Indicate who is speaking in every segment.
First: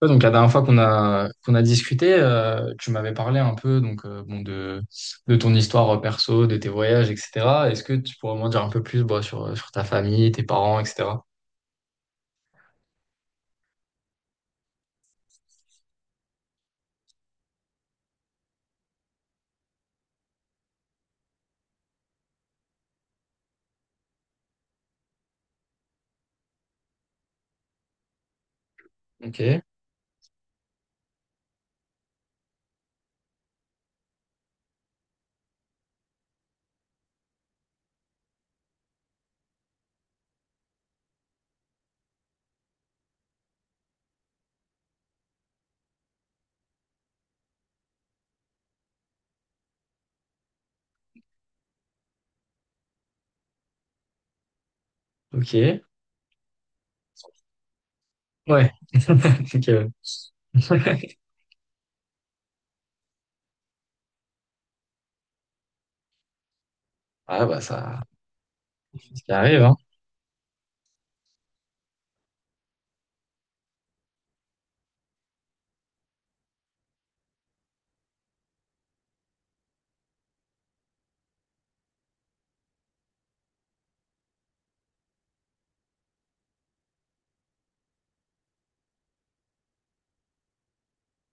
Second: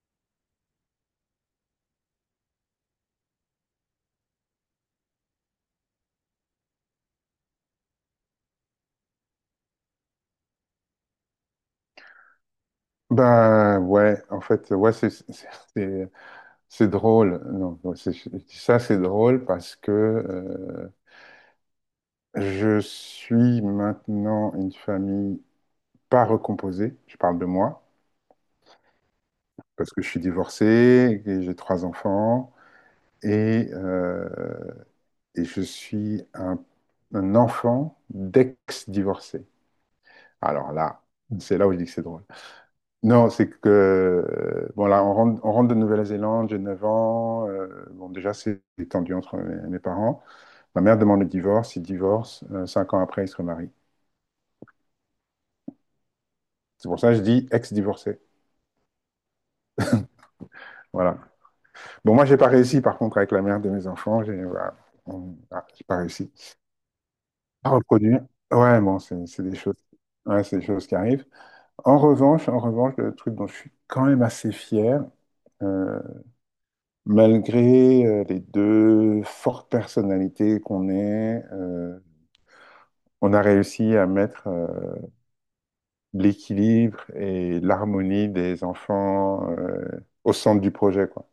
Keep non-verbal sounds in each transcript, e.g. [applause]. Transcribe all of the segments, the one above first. Speaker 1: Ouais, donc la dernière fois qu'on a discuté, tu m'avais parlé un peu donc bon de ton histoire perso, de tes voyages, etc. Est-ce que tu pourrais m'en dire un peu plus bah, sur ta famille, tes parents, etc.
Speaker 2: Ben ouais, en fait, ouais, c'est- c'est drôle. Non, ouais, je dis ça, c'est drôle parce que je suis maintenant une famille pas recomposée. Je parle de moi
Speaker 1: Ok,
Speaker 2: parce que je suis divorcé et j'ai trois enfants et, euh, et je suis un enfant d'ex-divorcé. Alors là, c'est là où je dis que c'est drôle. Non, c'est que, bon, là, on rentre de Nouvelle-Zélande, j'ai 9 ans. Bon, déjà, c'est tendu entre mes parents. Ma mère demande le divorce, il divorce. 5 ans après, il se remarie.
Speaker 1: ok, ouais,
Speaker 2: C'est pour ça que je dis ex-divorcé.
Speaker 1: [laughs] ok.
Speaker 2: Voilà.
Speaker 1: Ouais.
Speaker 2: Bon, moi, j'ai pas réussi, par contre, avec la mère de mes enfants. J'ai voilà, ah, j'ai pas réussi
Speaker 1: Ah bah
Speaker 2: à
Speaker 1: ça,
Speaker 2: reproduire. Ouais, bon,
Speaker 1: c'est ce
Speaker 2: c'est
Speaker 1: qui
Speaker 2: c'est des
Speaker 1: arrive, hein.
Speaker 2: choses, ouais, c'est des choses qui arrivent. En revanche, le truc dont je suis quand même assez fier, euh, malgré les deux fortes personnalités qu'on est, on a réussi à mettre l'équilibre et l'harmonie des enfants au centre du projet, quoi.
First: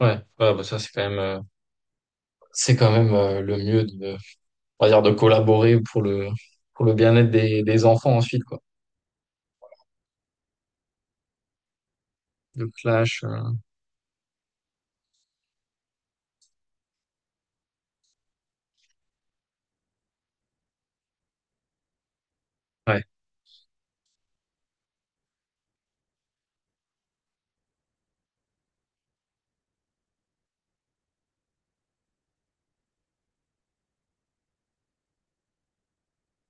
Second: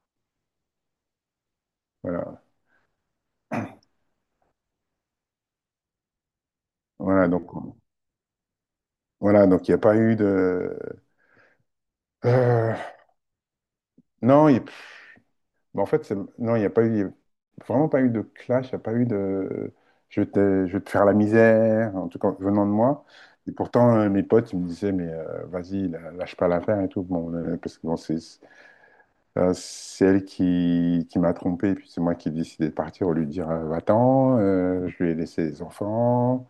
Speaker 1: Ouais, ouais, bah ça c'est quand même euh,
Speaker 2: Voilà.
Speaker 1: c'est quand même euh, le mieux de, on va dire, de collaborer pour le
Speaker 2: Voilà,
Speaker 1: bien-être
Speaker 2: donc
Speaker 1: des des enfants ensuite, quoi.
Speaker 2: voilà, donc il n'y a pas eu de
Speaker 1: Le
Speaker 2: euh,
Speaker 1: clash,
Speaker 2: non, bah, en fait, non, il n'y a pas eu, il y a vraiment pas eu de clash, il n'y a pas eu de je vais te faire la misère, en tout cas venant de
Speaker 1: ouais.
Speaker 2: moi. Et pourtant, mes potes, ils me disaient, mais vas-y, lâche pas l'affaire et tout. Bon, parce que bon, c'est elle qui m'a trompé, et puis c'est moi qui ai décidé de partir au lieu de dire, va-t'en, je lui ai laissé les enfants,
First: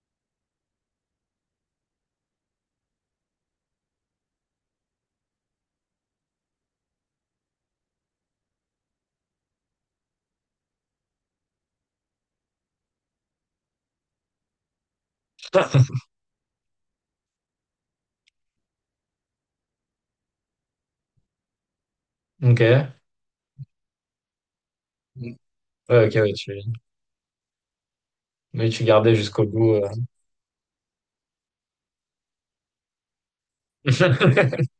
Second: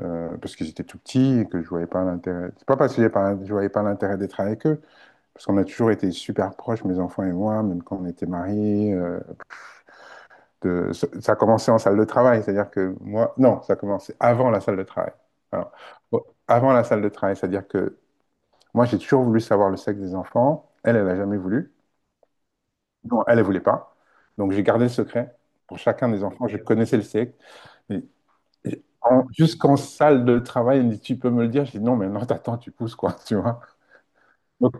Speaker 2: parce que j'étais tout petit et que je voyais pas l'intérêt. C'est pas parce que j'ai pas- je voyais pas l'intérêt d'être avec eux, parce qu'on a toujours été super proches, mes enfants et moi, même quand on était mariés. De- Ça a commencé en salle de travail, c'est-à-dire que moi, non, ça a commencé avant la salle de travail. Alors,
Speaker 1: [laughs]
Speaker 2: bon, avant la salle de travail, c'est-à-dire que moi, j'ai toujours voulu savoir le sexe des enfants. Elle, elle n'a jamais voulu.
Speaker 1: Ok. Ouais,
Speaker 2: Non, elle, elle voulait pas. Donc, j'ai gardé le secret. Pour chacun
Speaker 1: ok,
Speaker 2: des
Speaker 1: ouais,
Speaker 2: enfants,
Speaker 1: tu
Speaker 2: je connaissais le sexe. Mais
Speaker 1: mais tu gardais jusqu'au
Speaker 2: jusqu'en
Speaker 1: bout.
Speaker 2: salle de travail, elle me dit, tu peux me le dire? J'ai dit, non, mais non, t'attends, tu pousses, quoi, [laughs] tu vois.
Speaker 1: [laughs]
Speaker 2: Donc,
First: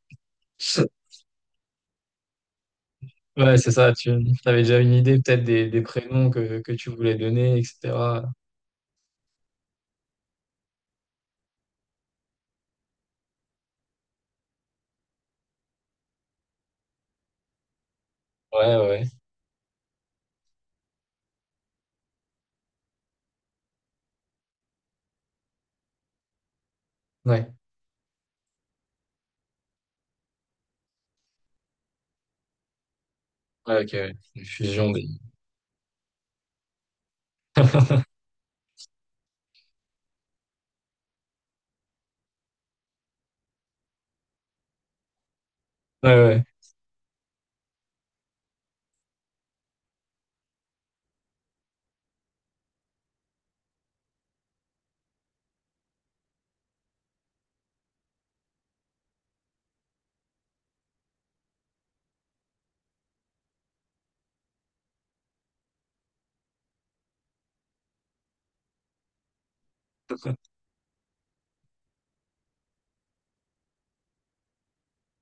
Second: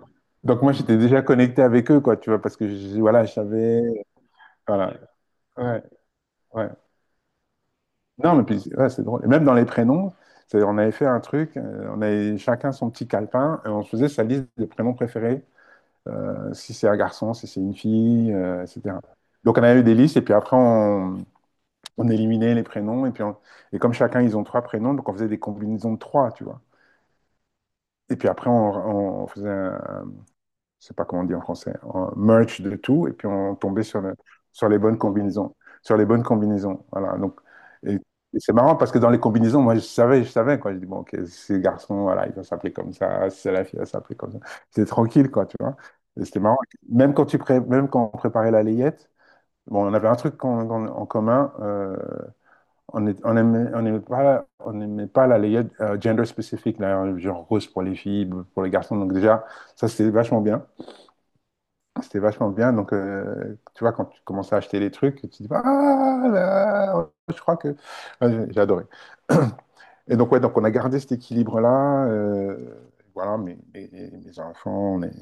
Speaker 2: donc moi, j'étais déjà connecté avec eux, quoi, tu vois, parce que, voilà, je
Speaker 1: Ouais, c'est
Speaker 2: savais,
Speaker 1: ça, tu avais déjà une
Speaker 2: voilà.
Speaker 1: idée peut-être des
Speaker 2: Ouais,
Speaker 1: prénoms que,
Speaker 2: ouais.
Speaker 1: que tu voulais donner, etc.
Speaker 2: Non, mais puis, ouais, c'est drôle. Et même dans les prénoms, on avait fait un truc, on avait chacun son petit calepin, et on se faisait sa liste de prénoms préférés, si c'est un garçon, si c'est une fille,
Speaker 1: Ouais,
Speaker 2: etc.
Speaker 1: ouais.
Speaker 2: Donc on avait eu des listes, et puis après on éliminait les prénoms, et puis et comme chacun, ils ont trois prénoms, donc on faisait des combinaisons de trois, tu vois.
Speaker 1: Ouais,
Speaker 2: Et puis après, on faisait un, je sais pas comment on dit en français, en merch de tout, et puis on tombait
Speaker 1: ouais, ok,
Speaker 2: sur,
Speaker 1: ouais. Une
Speaker 2: sur les
Speaker 1: fusion
Speaker 2: bonnes
Speaker 1: des.
Speaker 2: combinaisons. Sur les bonnes combinaisons, voilà. Donc, et c'est marrant parce que dans les combinaisons, moi, je savais, quoi. Je dis, bon, ok, ces garçons, voilà, ils vont s'appeler comme ça, c'est la fille, elle va s'appeler comme ça. C'était tranquille, quoi, tu vois.
Speaker 1: Ouais,
Speaker 2: Et c'était
Speaker 1: ouais.
Speaker 2: marrant. Même quand, même quand on préparait la layette, bon, on avait un truc qu'on en commun, on aimait pas, on n'aimait pas la layette gender spécifique, là, genre rose pour les filles, bleu pour les garçons. Donc déjà, ça, c'était vachement bien. C'était vachement bien. Donc, tu vois, quand tu commences à acheter les trucs, tu te dis, ah là, je crois que. Ouais, j'ai adoré. [clears throat] Et donc, ouais, donc on a gardé cet équilibre-là. Voilà, mes enfants, on est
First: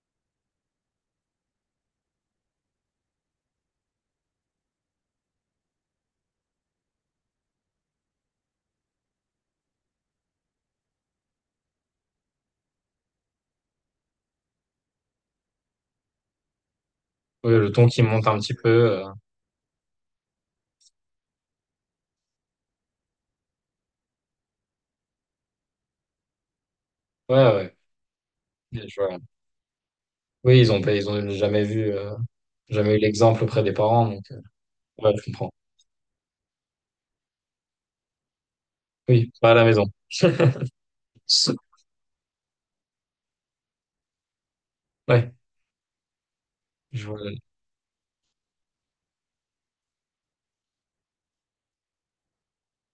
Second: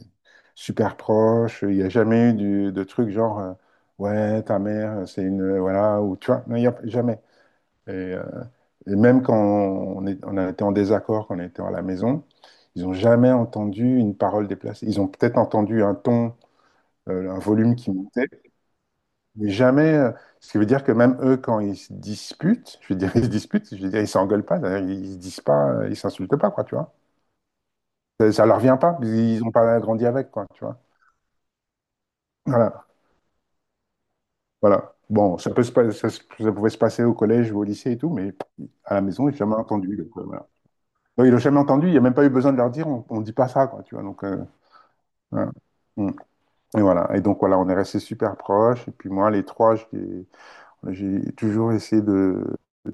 Speaker 2: super proches. Il n'y a jamais eu de trucs genre, ouais, ta mère, c'est une. Voilà, ou tu vois, non, il n'y a jamais. Et, euh, et même quand on a été en désaccord, quand on était à la maison, ils n'ont jamais entendu une parole déplacée. Ils ont peut-être entendu un ton un
Speaker 1: Ouais, le
Speaker 2: volume
Speaker 1: ton
Speaker 2: qui
Speaker 1: qui monte
Speaker 2: montait,
Speaker 1: un petit peu.
Speaker 2: mais jamais, ce qui veut dire que même eux, quand ils se disputent, je veux dire, [laughs] ils se disputent, je veux dire, ils s'engueulent pas, d'ailleurs, ils se disent pas, ils s'insultent pas, quoi, tu vois.
Speaker 1: Ouais, ouais.
Speaker 2: Ça leur vient
Speaker 1: Bien,
Speaker 2: pas,
Speaker 1: je vois.
Speaker 2: ils ont pas grandi avec, quoi,
Speaker 1: Oui,
Speaker 2: tu
Speaker 1: ils
Speaker 2: vois.
Speaker 1: ont pas, ils ont jamais vu,
Speaker 2: Voilà,
Speaker 1: jamais eu l'exemple auprès des parents, donc
Speaker 2: voilà.
Speaker 1: ouais, je
Speaker 2: Bon, ça
Speaker 1: comprends.
Speaker 2: peut se pas- ça, se- ça pouvait se passer au collège ou au lycée et tout, mais à la maison,
Speaker 1: Oui,
Speaker 2: ils j'ai
Speaker 1: pas à
Speaker 2: jamais
Speaker 1: la maison.
Speaker 2: entendu. Donc,
Speaker 1: [laughs]
Speaker 2: voilà. Donc, ils l'ont jamais entendu, il n'y a même pas eu besoin de leur dire, on dit pas ça, quoi, tu vois. Donc,
Speaker 1: Ouais,
Speaker 2: voilà. Mm. Et
Speaker 1: je
Speaker 2: voilà.
Speaker 1: vois.
Speaker 2: Et donc, voilà, on est restés super proches. Et puis, moi, les trois, j'ai toujours essayé de...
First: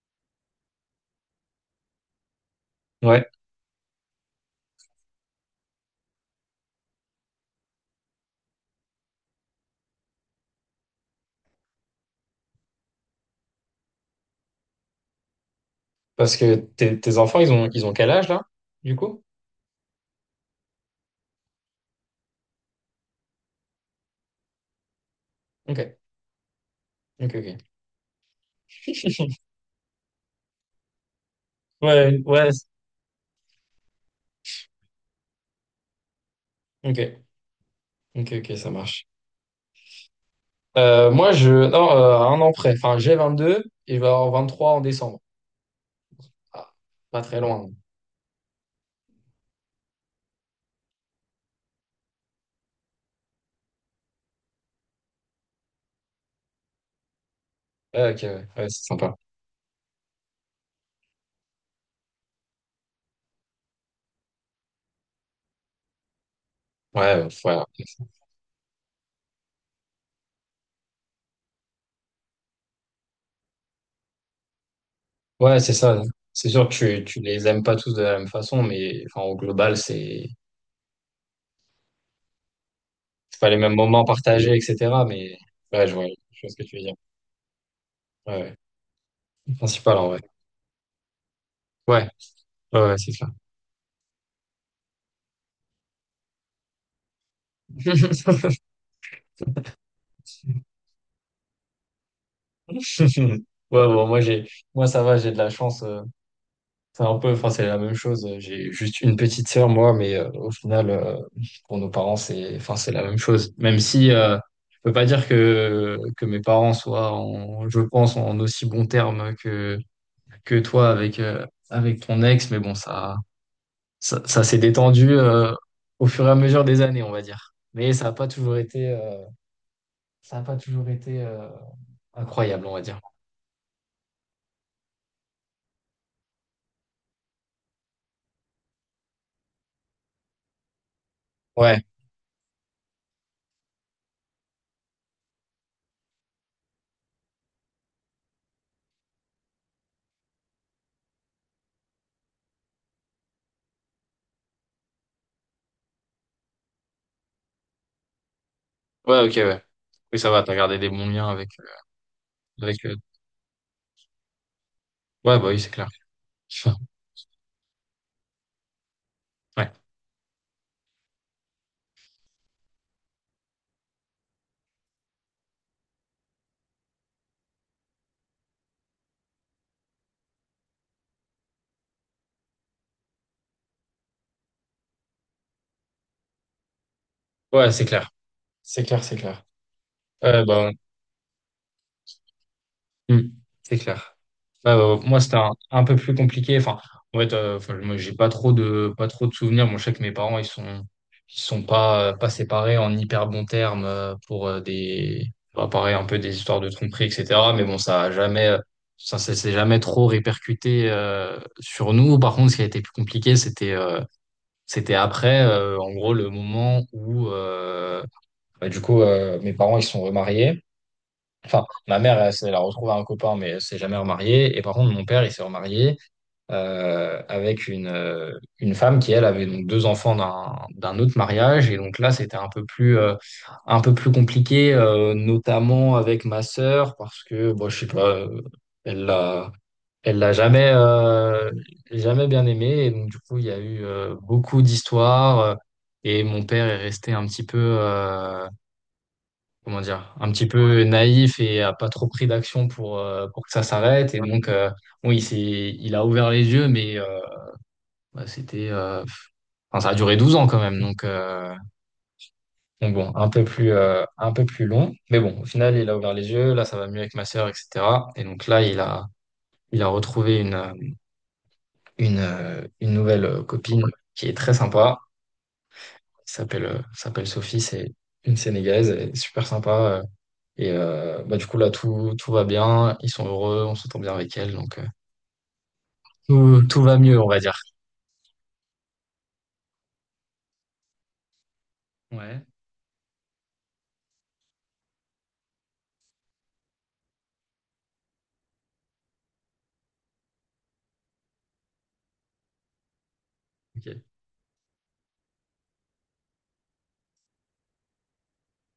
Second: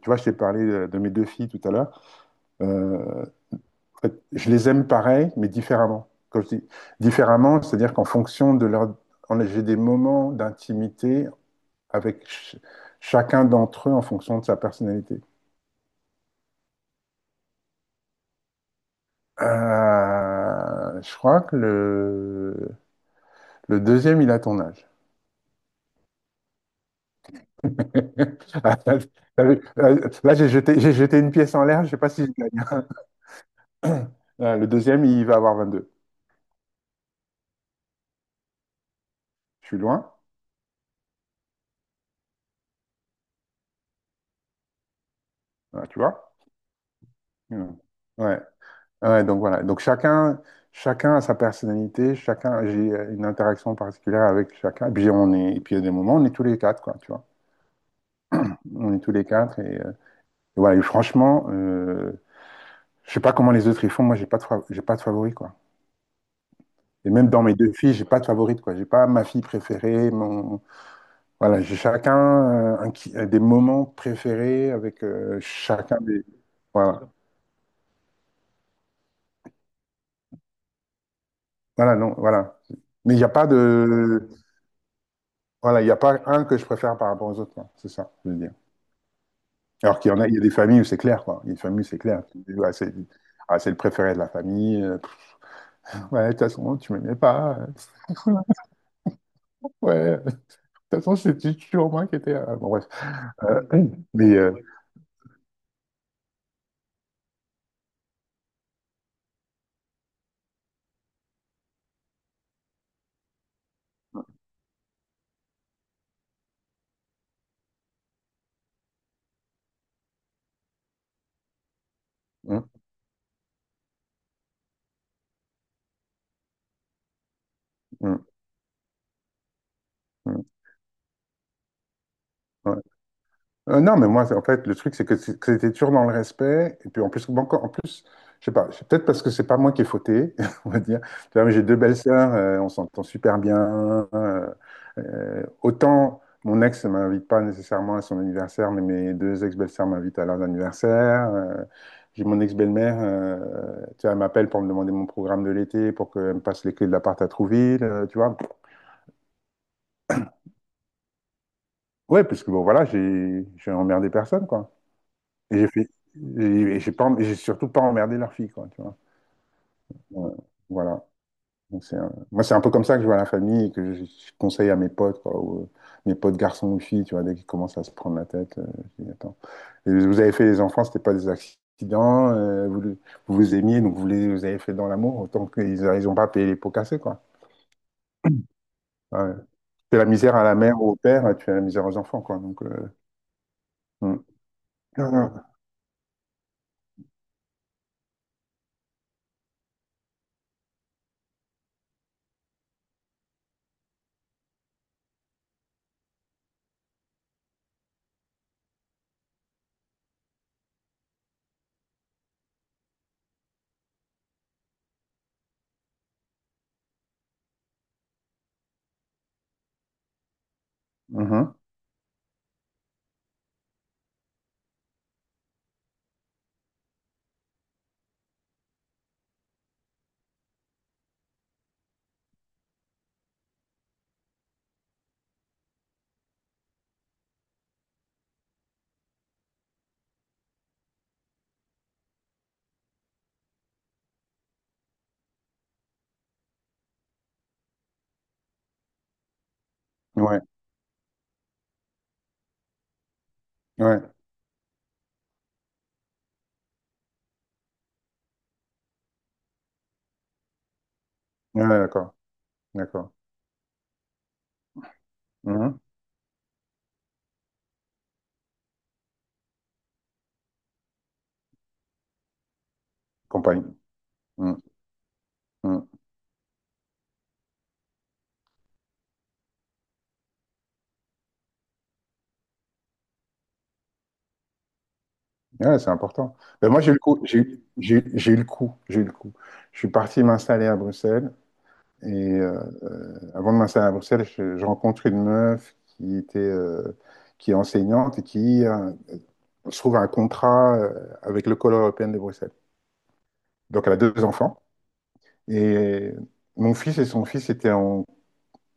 Speaker 2: Tu vois, je t'ai parlé de mes deux filles tout à l'heure. Euh,
Speaker 1: Ouais,
Speaker 2: en fait, je les aime pareil, mais différemment. Quand je dis différemment, c'est-à-dire qu'en fonction de leur... j'ai des moments d'intimité avec chacun d'entre eux en fonction de sa personnalité.
Speaker 1: parce que tes enfants, ils ont quel âge là, du coup?
Speaker 2: Je crois que le deuxième, il a ton âge.
Speaker 1: Ok, ok, ok.
Speaker 2: [laughs] Ah, t'as vu? Là, j'ai jeté une pièce en l'air, je sais pas
Speaker 1: Ouais,
Speaker 2: si je
Speaker 1: ouais,
Speaker 2: gagne. [coughs] [laughs] Le deuxième, il va avoir 22.
Speaker 1: ok, ok, ok, ça marche.
Speaker 2: Je suis loin.
Speaker 1: Moi, je. Non, un an près. Enfin, j'ai 22 et je vais avoir 23 en décembre.
Speaker 2: Ah, tu vois?
Speaker 1: Ah, pas très loin.
Speaker 2: Hmm. Ouais. Ouais, donc voilà. Donc chacun a sa personnalité, chacun, j'ai une interaction particulière avec chacun. Et puis on est, et puis il y a des moments, on est tous les quatre, quoi, tu vois.
Speaker 1: Ouais, ok, ouais. Ouais, c'est
Speaker 2: On est tous
Speaker 1: sympa.
Speaker 2: les quatre et voilà. Et franchement, je sais pas comment les autres ils font. Moi, j'ai pas de favori, quoi. Et
Speaker 1: Ouais,
Speaker 2: même dans mes
Speaker 1: ouais,
Speaker 2: deux filles, j'ai pas de favorite, quoi. J'ai pas ma fille préférée, mon, voilà. J'ai chacun des moments préférés avec
Speaker 1: ouais, c'est
Speaker 2: chacun
Speaker 1: ça.
Speaker 2: des,
Speaker 1: C'est sûr que
Speaker 2: voilà.
Speaker 1: tu les aimes pas tous de la même façon, mais enfin, au global, c'est
Speaker 2: Voilà, non, voilà. Mais il n'y a
Speaker 1: c'est
Speaker 2: pas
Speaker 1: pas les mêmes moments
Speaker 2: de,
Speaker 1: partagés, etc. Mais
Speaker 2: voilà, il
Speaker 1: ouais,
Speaker 2: n'y a pas
Speaker 1: je
Speaker 2: un
Speaker 1: vois ce
Speaker 2: que
Speaker 1: que
Speaker 2: je
Speaker 1: tu veux dire.
Speaker 2: préfère par rapport aux autres, quoi. C'est ça, je
Speaker 1: Ouais,
Speaker 2: veux dire.
Speaker 1: ouais. Le principal
Speaker 2: Alors
Speaker 1: en
Speaker 2: qu'il y en
Speaker 1: vrai.
Speaker 2: a, il y a des familles où c'est clair, quoi. Il y a des familles, où c'est
Speaker 1: Ouais,
Speaker 2: clair. Tu dis, ouais,
Speaker 1: ouais,
Speaker 2: c'est
Speaker 1: ouais, c'est ça.
Speaker 2: ah, c'est le préféré de la famille. Ouais, de toute façon, tu m'aimais pas.
Speaker 1: [laughs]
Speaker 2: [laughs] Ouais, de toute façon, c'était toujours moi qui étais. Bon, bref. Euh,
Speaker 1: Ouais, bon,
Speaker 2: mais.
Speaker 1: moi, ça va, j'ai de la chance. C'est un peu, enfin, c'est la même chose. J'ai juste une petite sœur, moi, mais au final, pour nos parents, c'est, enfin, c'est la même chose. Même si je peux pas dire que mes parents soient, je pense, en aussi bons termes que toi avec avec ton ex, mais
Speaker 2: Hum,
Speaker 1: bon, ça ça s'est détendu au fur et à mesure des années, on va dire. Mais ça a
Speaker 2: hum,
Speaker 1: pas toujours été, ça a
Speaker 2: hum,
Speaker 1: pas toujours été euh, incroyable, on
Speaker 2: ouais.
Speaker 1: va dire.
Speaker 2: Non, mais moi, en fait, le truc, c'est que que c'était toujours dans le respect. Et puis, en plus, bon, en plus, je sais pas, c'est peut-être parce que c'est pas moi qui ai fauté, [laughs] on va dire. Tu vois, mais j'ai deux
Speaker 1: Ouais,
Speaker 2: belles sœurs, on s'entend super bien. euh, Autant mon ex ne m'invite pas nécessairement à son anniversaire, mais mes deux ex-belles-sœurs m'invitent à leurs anniversaires. J'ai mon ex-belle-mère, tu vois, elle m'appelle pour me demander mon programme de l'été, pour qu'elle me passe les clés de l'appart à Trouville, tu vois.
Speaker 1: ouais, ok, ouais. Oui, ça va. T'as gardé des bons liens avec
Speaker 2: Ouais, parce que bon,
Speaker 1: avec.
Speaker 2: voilà,
Speaker 1: euh,
Speaker 2: j'ai emmerdé personne, quoi.
Speaker 1: Ouais, bah
Speaker 2: Et
Speaker 1: oui,
Speaker 2: j'ai
Speaker 1: c'est
Speaker 2: fait,
Speaker 1: clair.
Speaker 2: j'ai
Speaker 1: [laughs]
Speaker 2: j'ai pas, j'ai surtout pas emmerdé leur fille, quoi, tu vois.
Speaker 1: Ouais.
Speaker 2: Ouais, voilà. Donc, moi, c'est un peu comme ça que je vois la famille et que je conseille à mes potes, quoi, ou, mes potes garçons ou filles, tu vois, dès qu'ils commencent à se prendre la tête, je dis, attends, et vous avez fait les enfants, c'était pas des accidents, vous vous aimiez, donc vous les vous avez fait dans l'amour, autant qu'ils ont pas payé les pots cassés, quoi.
Speaker 1: Ouais, c'est clair. C'est clair, c'est
Speaker 2: Ouais.
Speaker 1: clair.
Speaker 2: Tu fais la misère à
Speaker 1: Euh,
Speaker 2: la
Speaker 1: bah,
Speaker 2: mère ou au père, tu fais la misère aux enfants, quoi. Donc,
Speaker 1: hmm, c'est clair.
Speaker 2: hmm.
Speaker 1: Bah,
Speaker 2: Non,
Speaker 1: moi, c'était
Speaker 2: non.
Speaker 1: un peu plus compliqué. Enfin, en fait, enfin, moi, j'ai pas trop de souvenirs. Moi, je sais que mes parents, ils sont pas séparés en hyper bons termes pour des, bah, pareil, un peu des histoires de tromperie, etc. Mais bon, ça a jamais, ça s'est jamais trop répercuté sur nous. Par contre, ce qui a été plus compliqué, c'était après, en gros, le moment où, bah, du coup, mes parents, ils sont remariés.
Speaker 2: Mhm.
Speaker 1: Enfin, ma mère, elle a retrouvé un copain, mais elle s'est jamais remariée. Et par contre, mon père, il s'est remarié avec une femme qui, elle, avait donc deux enfants d'un autre mariage. Et donc là, c'était un peu plus compliqué, notamment avec ma sœur, parce que, bon, je sais pas, elle l'a, elle l'a jamais, jamais bien aimé. Et donc, du coup, il y a eu beaucoup d'histoires. Et mon père est resté un petit peu, comment dire, un
Speaker 2: Ouais,
Speaker 1: petit peu naïf et a pas trop pris d'action pour que ça
Speaker 2: ouais,
Speaker 1: s'arrête. Et donc, bon, il a ouvert les yeux, mais bah, c'était, enfin, ça a duré 12 ans quand même.
Speaker 2: ouais, d'accord,
Speaker 1: Donc bon,
Speaker 2: d'accord.
Speaker 1: un peu plus long. Mais bon, au final,
Speaker 2: Mhm.
Speaker 1: il a ouvert les yeux. Là, ça va mieux avec ma sœur, etc. Et donc là, il a retrouvé une nouvelle
Speaker 2: Compagne.
Speaker 1: copine qui est très
Speaker 2: Mm,
Speaker 1: sympa,
Speaker 2: mm.
Speaker 1: qui s'appelle Sophie. C'est une Sénégalaise. Elle est super sympa. Et bah, du coup, là, tout va bien. Ils sont heureux, on s'entend bien avec elle. Donc,
Speaker 2: Ouais, c'est important.
Speaker 1: tout,
Speaker 2: Ben,
Speaker 1: tout
Speaker 2: moi, j'ai eu
Speaker 1: va
Speaker 2: le
Speaker 1: mieux,
Speaker 2: coup.
Speaker 1: on
Speaker 2: J'ai
Speaker 1: va dire.
Speaker 2: eu j'ai eu le coup. J'ai eu le coup. Je suis parti m'installer à Bruxelles. Et
Speaker 1: Ouais,
Speaker 2: avant de m'installer à Bruxelles, je rencontre une meuf qui était, qui est enseignante et qui se trouve un contrat avec l'école européenne de Bruxelles. Donc, elle a
Speaker 1: ok.
Speaker 2: deux enfants. Et mon fils et son fils étaient en,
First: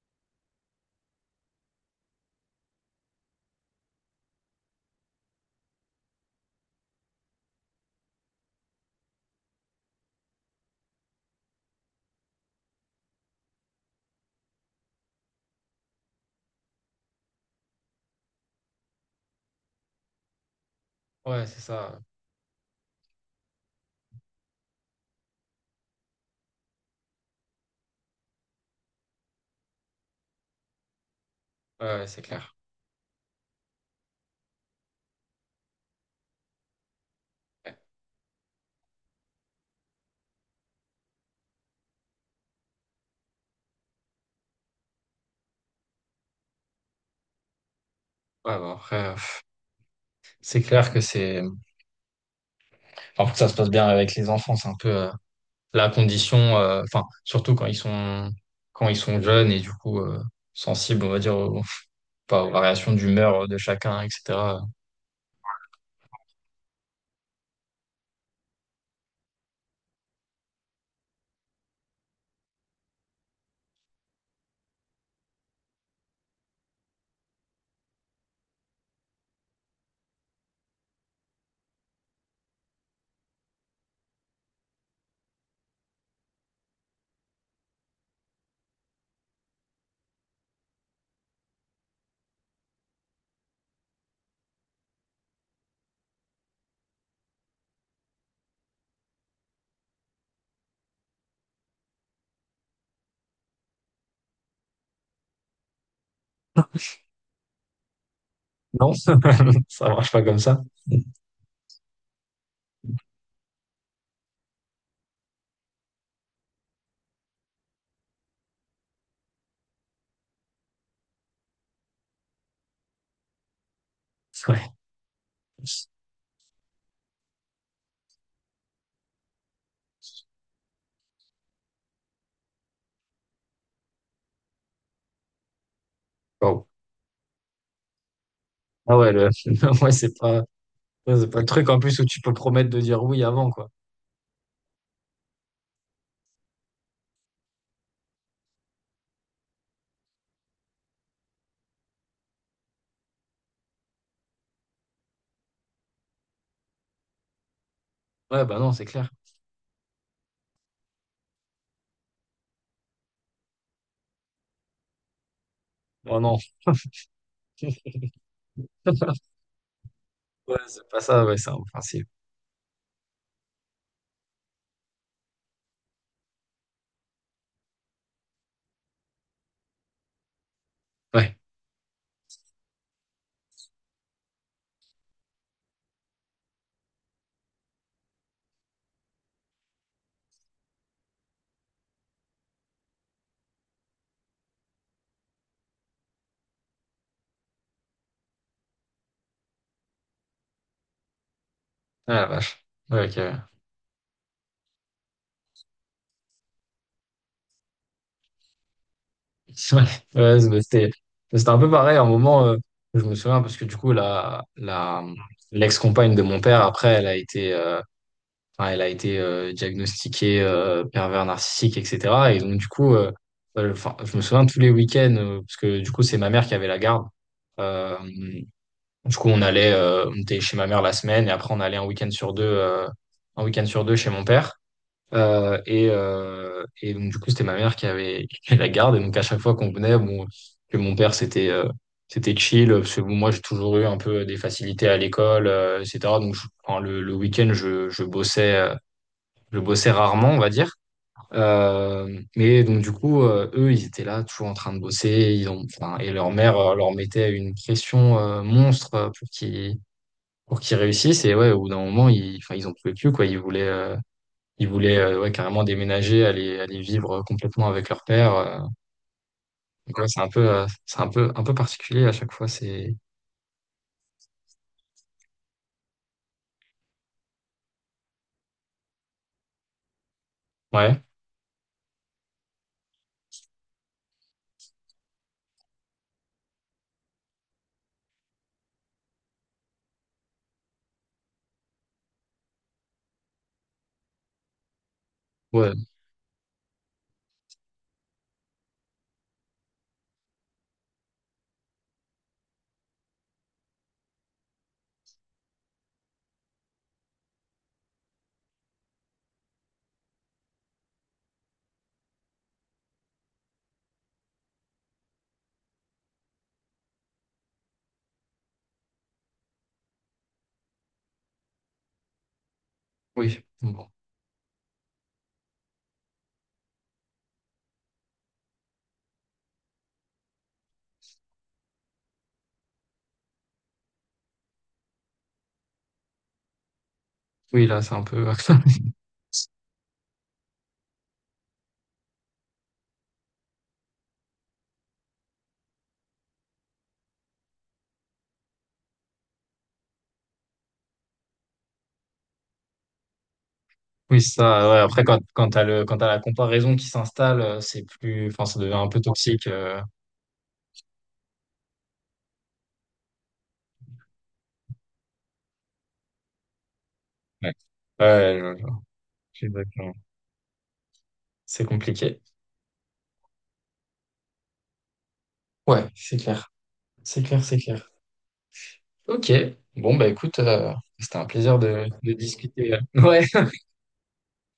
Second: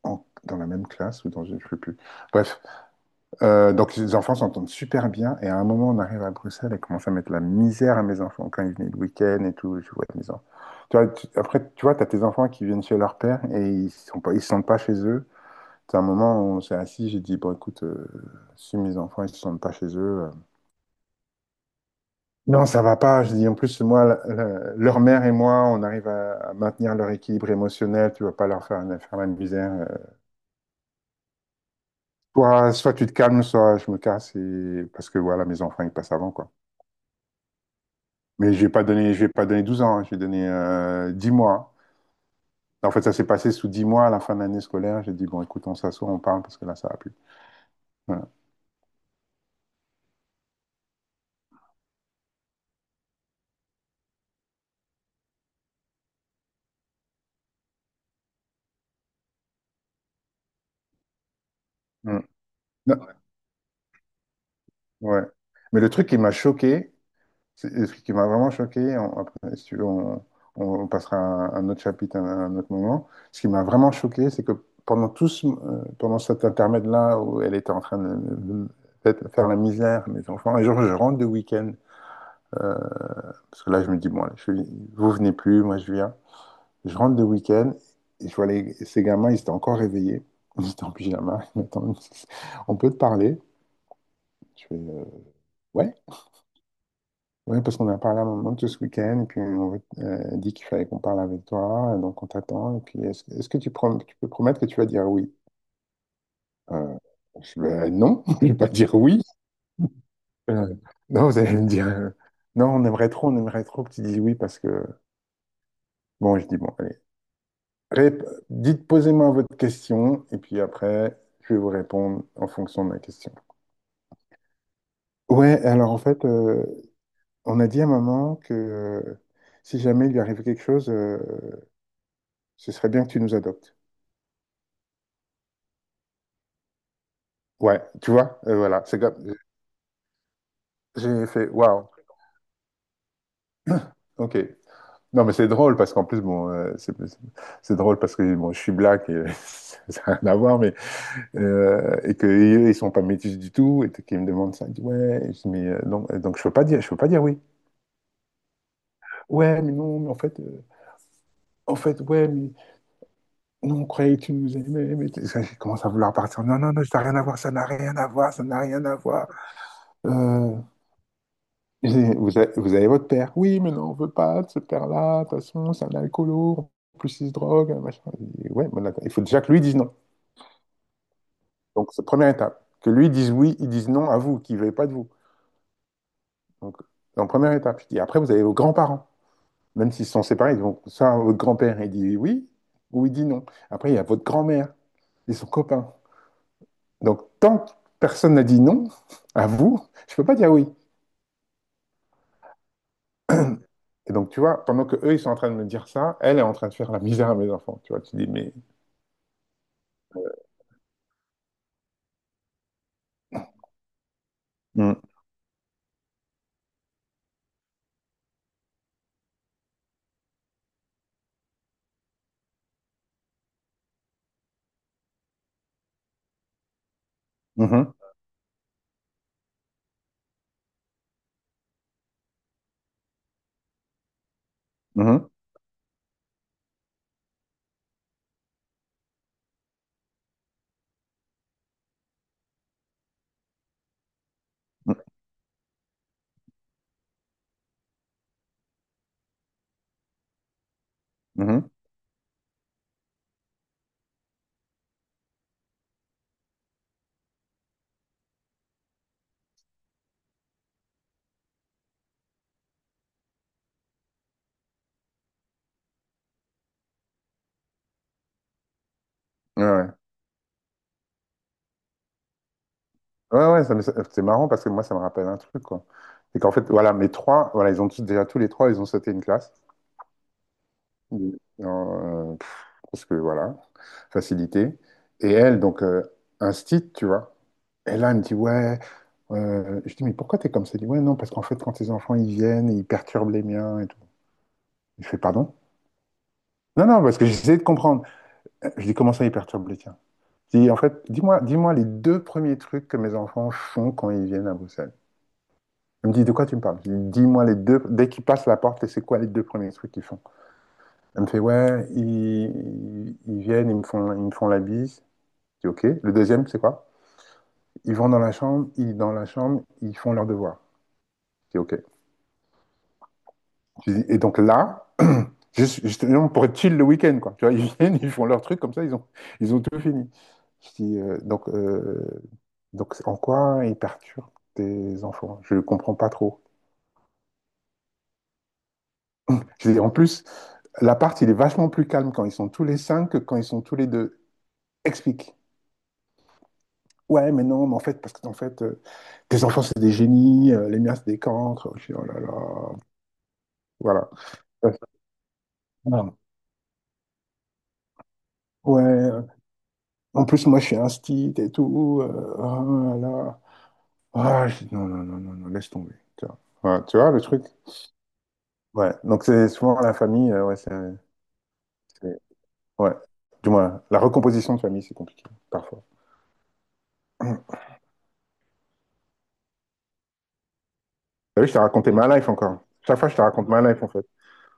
Speaker 2: en- dans la même classe ou dans une, je ne sais plus. Bref. Donc les enfants s'entendent super bien, et à un moment on arrive à Bruxelles et commence à mettre la misère à mes enfants quand ils venaient le week-end et tout. Je vois mes enfants. Tu vois, après tu vois, t'as tes enfants qui viennent chez leur père et ils se sentent pas chez eux. C'est un moment où on s'est assis, j'ai dit bon écoute, si mes enfants ils se sentent pas chez eux,
Speaker 1: Ouais, c'est ça.
Speaker 2: non ça va pas. Je dis en plus moi, leur mère et moi, on arrive à maintenir leur équilibre émotionnel. Tu vas pas leur faire la misère.
Speaker 1: Ouais, ouais, c'est clair.
Speaker 2: Soit tu te calmes, soit je me casse, et parce que voilà mes enfants ils passent avant quoi.
Speaker 1: Ouais.
Speaker 2: Mais je vais pas donné 12 ans, hein, je vais donner 10 mois. En fait, ça s'est passé sous 10 mois à la fin de l'année scolaire. J'ai dit, bon, écoute, on s'assoit, on parle parce que là, ça va plus. Voilà.
Speaker 1: Ouais, bah, après, c'est clair que c'est. Enfin, pour que ça se passe bien avec les enfants, c'est un peu la condition. Enfin, surtout quand ils sont jeunes et du coup sensibles, on va dire, aux,
Speaker 2: Mm.
Speaker 1: pas aux variations
Speaker 2: Non,
Speaker 1: d'humeur de chacun, etc.
Speaker 2: ouais. Mais le truc qui m'a choqué, le truc qui m'a vraiment choqué, après, si tu veux, on passera à un autre chapitre à un autre moment. Ce qui m'a vraiment choqué, c'est que pendant cet intermède-là où elle était en train de faire la misère à mes enfants, et genre, je rentre de week-end, euh, parce que là, je me dis, bon, allez, vous venez plus, moi, je viens. Je rentre de week-end et je vois les, ces gamins, ils étaient encore réveillés. Ils étaient en pyjama. [laughs] Ils m'attendent. On peut te parler? Je fais, ouais. Oui, parce qu'on a parlé à maman tout ce week-end, et puis dit qu'il fallait qu'on parle avec toi, et donc on t'attend. Et puis, est-ce que tu peux promettre que tu vas dire oui? Euh, ben, non, [laughs] je ne vais pas
Speaker 1: Non, [laughs]
Speaker 2: dire oui.
Speaker 1: ça marche pas comme ça.
Speaker 2: Euh, non, vous allez me dire, non, on aimerait trop que tu dises oui, parce que, bon, je dis, bon, allez. Rép- Dites, posez-moi votre question, et puis après, je vais vous répondre en fonction de ma question.
Speaker 1: Ouais.
Speaker 2: Ouais, alors en fait, on a dit à maman que si jamais il lui arrive quelque chose, ce serait bien que tu nous adoptes.
Speaker 1: Wow.
Speaker 2: Ouais, tu vois, voilà,
Speaker 1: Ah
Speaker 2: c'est
Speaker 1: ouais, le.
Speaker 2: comme.
Speaker 1: [laughs] Ouais, c'est pas. Ouais,
Speaker 2: J'ai
Speaker 1: c'est pas le
Speaker 2: fait,
Speaker 1: truc en
Speaker 2: waouh.
Speaker 1: plus où tu peux promettre de dire oui avant, quoi.
Speaker 2: [coughs] OK. Non, mais c'est drôle parce qu'en plus, bon, c'est drôle parce que bon, je suis black, et [laughs] ça n'a rien à voir, mais et que eux, ils sont pas métis du tout et qu'ils me demandent ça, ils disent, ouais, je dis, donc je peux pas dire oui.
Speaker 1: Ouais, bah non, c'est clair.
Speaker 2: Ouais, mais non, mais en fait, ouais, mais non, on croyait que tu nous aimais, ça, j'ai commencé à vouloir
Speaker 1: Oh non.
Speaker 2: partir. Non, non, non, ça n'a rien à voir, ça n'a rien à voir, ça n'a rien à voir.
Speaker 1: [laughs]
Speaker 2: Euh,
Speaker 1: Ouais, c'est pas ça, ouais, c'est un principe.
Speaker 2: vous avez votre père. Oui, mais non, on veut pas de ce père-là, de toute façon, c'est un alcoolo, en plus il se drogue, machin. Je dis, ouais, mais d'accord. Il faut déjà que lui dise non.
Speaker 1: Ouais.
Speaker 2: Donc, c'est la première étape. Que lui dise oui, il dise non à vous, qu'il ne veuille pas de vous. Donc, en première étape, je dis, après, vous avez vos grands-parents. Même s'ils sont séparés, donc soit votre grand-père, il dit oui, ou il dit non. Après, il y a votre grand-mère, et son copain. Donc, tant que personne n'a dit non à vous, je ne peux pas dire oui.
Speaker 1: Ah la vache. Ouais, ok.
Speaker 2: Et donc, tu vois, pendant que eux, ils sont en train de me dire ça, elle est en train de faire la misère à mes enfants. Tu vois, tu dis, mais.
Speaker 1: [laughs] Ouais. Ouais, c'était un peu pareil. À un moment, je me souviens parce que du coup,
Speaker 2: Mm,
Speaker 1: l'ex-compagne de mon père, après, elle a été diagnostiquée pervers narcissique, etc. Et donc, du coup, enfin, je me souviens tous les week-ends, parce que du coup, c'est ma mère qui avait la garde.
Speaker 2: mhm,
Speaker 1: Euh, Du coup, on était chez ma mère la semaine et après on allait un week-end sur deux, chez mon père.
Speaker 2: mhm,
Speaker 1: Et donc du coup, c'était ma mère qui avait, [laughs] qui avait la garde. Et donc à chaque fois qu'on venait, bon, que mon père c'était chill parce que bon, moi j'ai toujours eu un peu des facilités à
Speaker 2: mm,
Speaker 1: l'école, etc. Donc enfin, le week-end, je bossais rarement, on va dire.
Speaker 2: mhm.
Speaker 1: Mais donc du coup, eux, ils étaient là, toujours en train de bosser. Et leur mère leur mettait une pression monstre pour qu'ils réussissent. Et ouais, au bout d'un moment, ils, enfin, ils en pouvaient plus, quoi. Ils voulaient ouais, carrément déménager, aller vivre complètement avec leur père.
Speaker 2: Ouais, ouais,
Speaker 1: Donc ouais, c'est un peu, particulier à chaque fois. C'est
Speaker 2: ouais, ouais, c'est marrant parce que moi, ça me rappelle un truc, quoi. C'est qu'en fait, voilà, mes trois, voilà, ils ont tous, déjà tous les trois, ils ont sauté une classe.
Speaker 1: ouais,
Speaker 2: Oui. Parce que voilà, facilité. Et elle, donc, instite, tu vois. Et là, elle me dit, ouais, je dis, mais pourquoi t'es comme ça? Elle dit, ouais, non, parce qu'en fait, quand tes enfants, ils viennent, ils perturbent les miens et tout. Je fais, pardon?
Speaker 1: ouais,
Speaker 2: Non, non, parce que j'essaie de comprendre. Je dis, comment ça, ils perturbent les tiens? Je dis, en fait, dis-moi, dis-moi les deux premiers trucs que mes enfants font quand ils viennent à Bruxelles. Elle me dit, de quoi tu me parles? Je lui dis, dis-moi les deux, dès qu'ils passent la porte, c'est quoi les deux premiers trucs qu'ils font? Elle me fait, ouais, ils viennent, ils me font la bise. Je dis OK. Le deuxième, c'est quoi? Ils vont dans la chambre, ils font leurs devoirs. Je dis OK.
Speaker 1: oui, bon,
Speaker 2: Je dis, et donc là, justement, pour être chill le week-end, quoi. Tu vois, [laughs] ils viennent, ils font leur truc, comme ça, ils ont tout fini. Je dis, donc, en quoi ils perturbent tes enfants? Je ne comprends pas trop.
Speaker 1: oui, là, c'est un peu. [laughs]
Speaker 2: Je dis, en plus, l'appart, il est vachement plus calme quand ils sont tous les cinq que quand ils sont tous les deux. Explique. Ouais, mais non, mais en fait, parce que tes enfants, c'est des génies, les miens, c'est des cancres. Je dis, oh là là. Voilà.
Speaker 1: Oui, c'est ça. Ouais. Après, quand t'as le, quand t'as
Speaker 2: Ah,
Speaker 1: la comparaison qui s'installe, c'est plus, enfin, ça devient
Speaker 2: ouais,
Speaker 1: un peu toxique.
Speaker 2: en plus, moi, je suis un stit et tout. Ah, là. Ah, non, non, non, non, non, laisse tomber. Tu vois, ouais, tu vois le truc?
Speaker 1: Ouais. Ouais,
Speaker 2: Ouais, donc c'est souvent la
Speaker 1: exactement.
Speaker 2: famille, ouais,
Speaker 1: C'est
Speaker 2: c'est-
Speaker 1: compliqué.
Speaker 2: ouais. Du moins, la recomposition de famille, c'est compliqué, parfois.
Speaker 1: Ouais, c'est clair. C'est clair, c'est
Speaker 2: [clears throat]
Speaker 1: clair. Ok. Bon, bah écoute, c'était un
Speaker 2: T'as vu, je
Speaker 1: plaisir
Speaker 2: t'ai
Speaker 1: de,
Speaker 2: raconté ma
Speaker 1: de
Speaker 2: life encore.
Speaker 1: discuter. [laughs]
Speaker 2: Chaque fois, je te
Speaker 1: Ouais.
Speaker 2: raconte ma life, en fait.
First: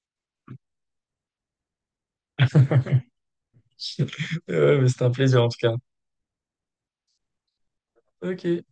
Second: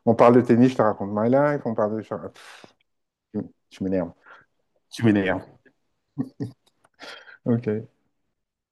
Speaker 2: On parle de tennis, je te raconte ma life. On parle de. Tu m'énerves.
Speaker 1: [laughs] Ouais, mais c'était
Speaker 2: Tu
Speaker 1: un plaisir
Speaker 2: m'énerves.
Speaker 1: en tout cas.
Speaker 2: OK.
Speaker 1: Ok.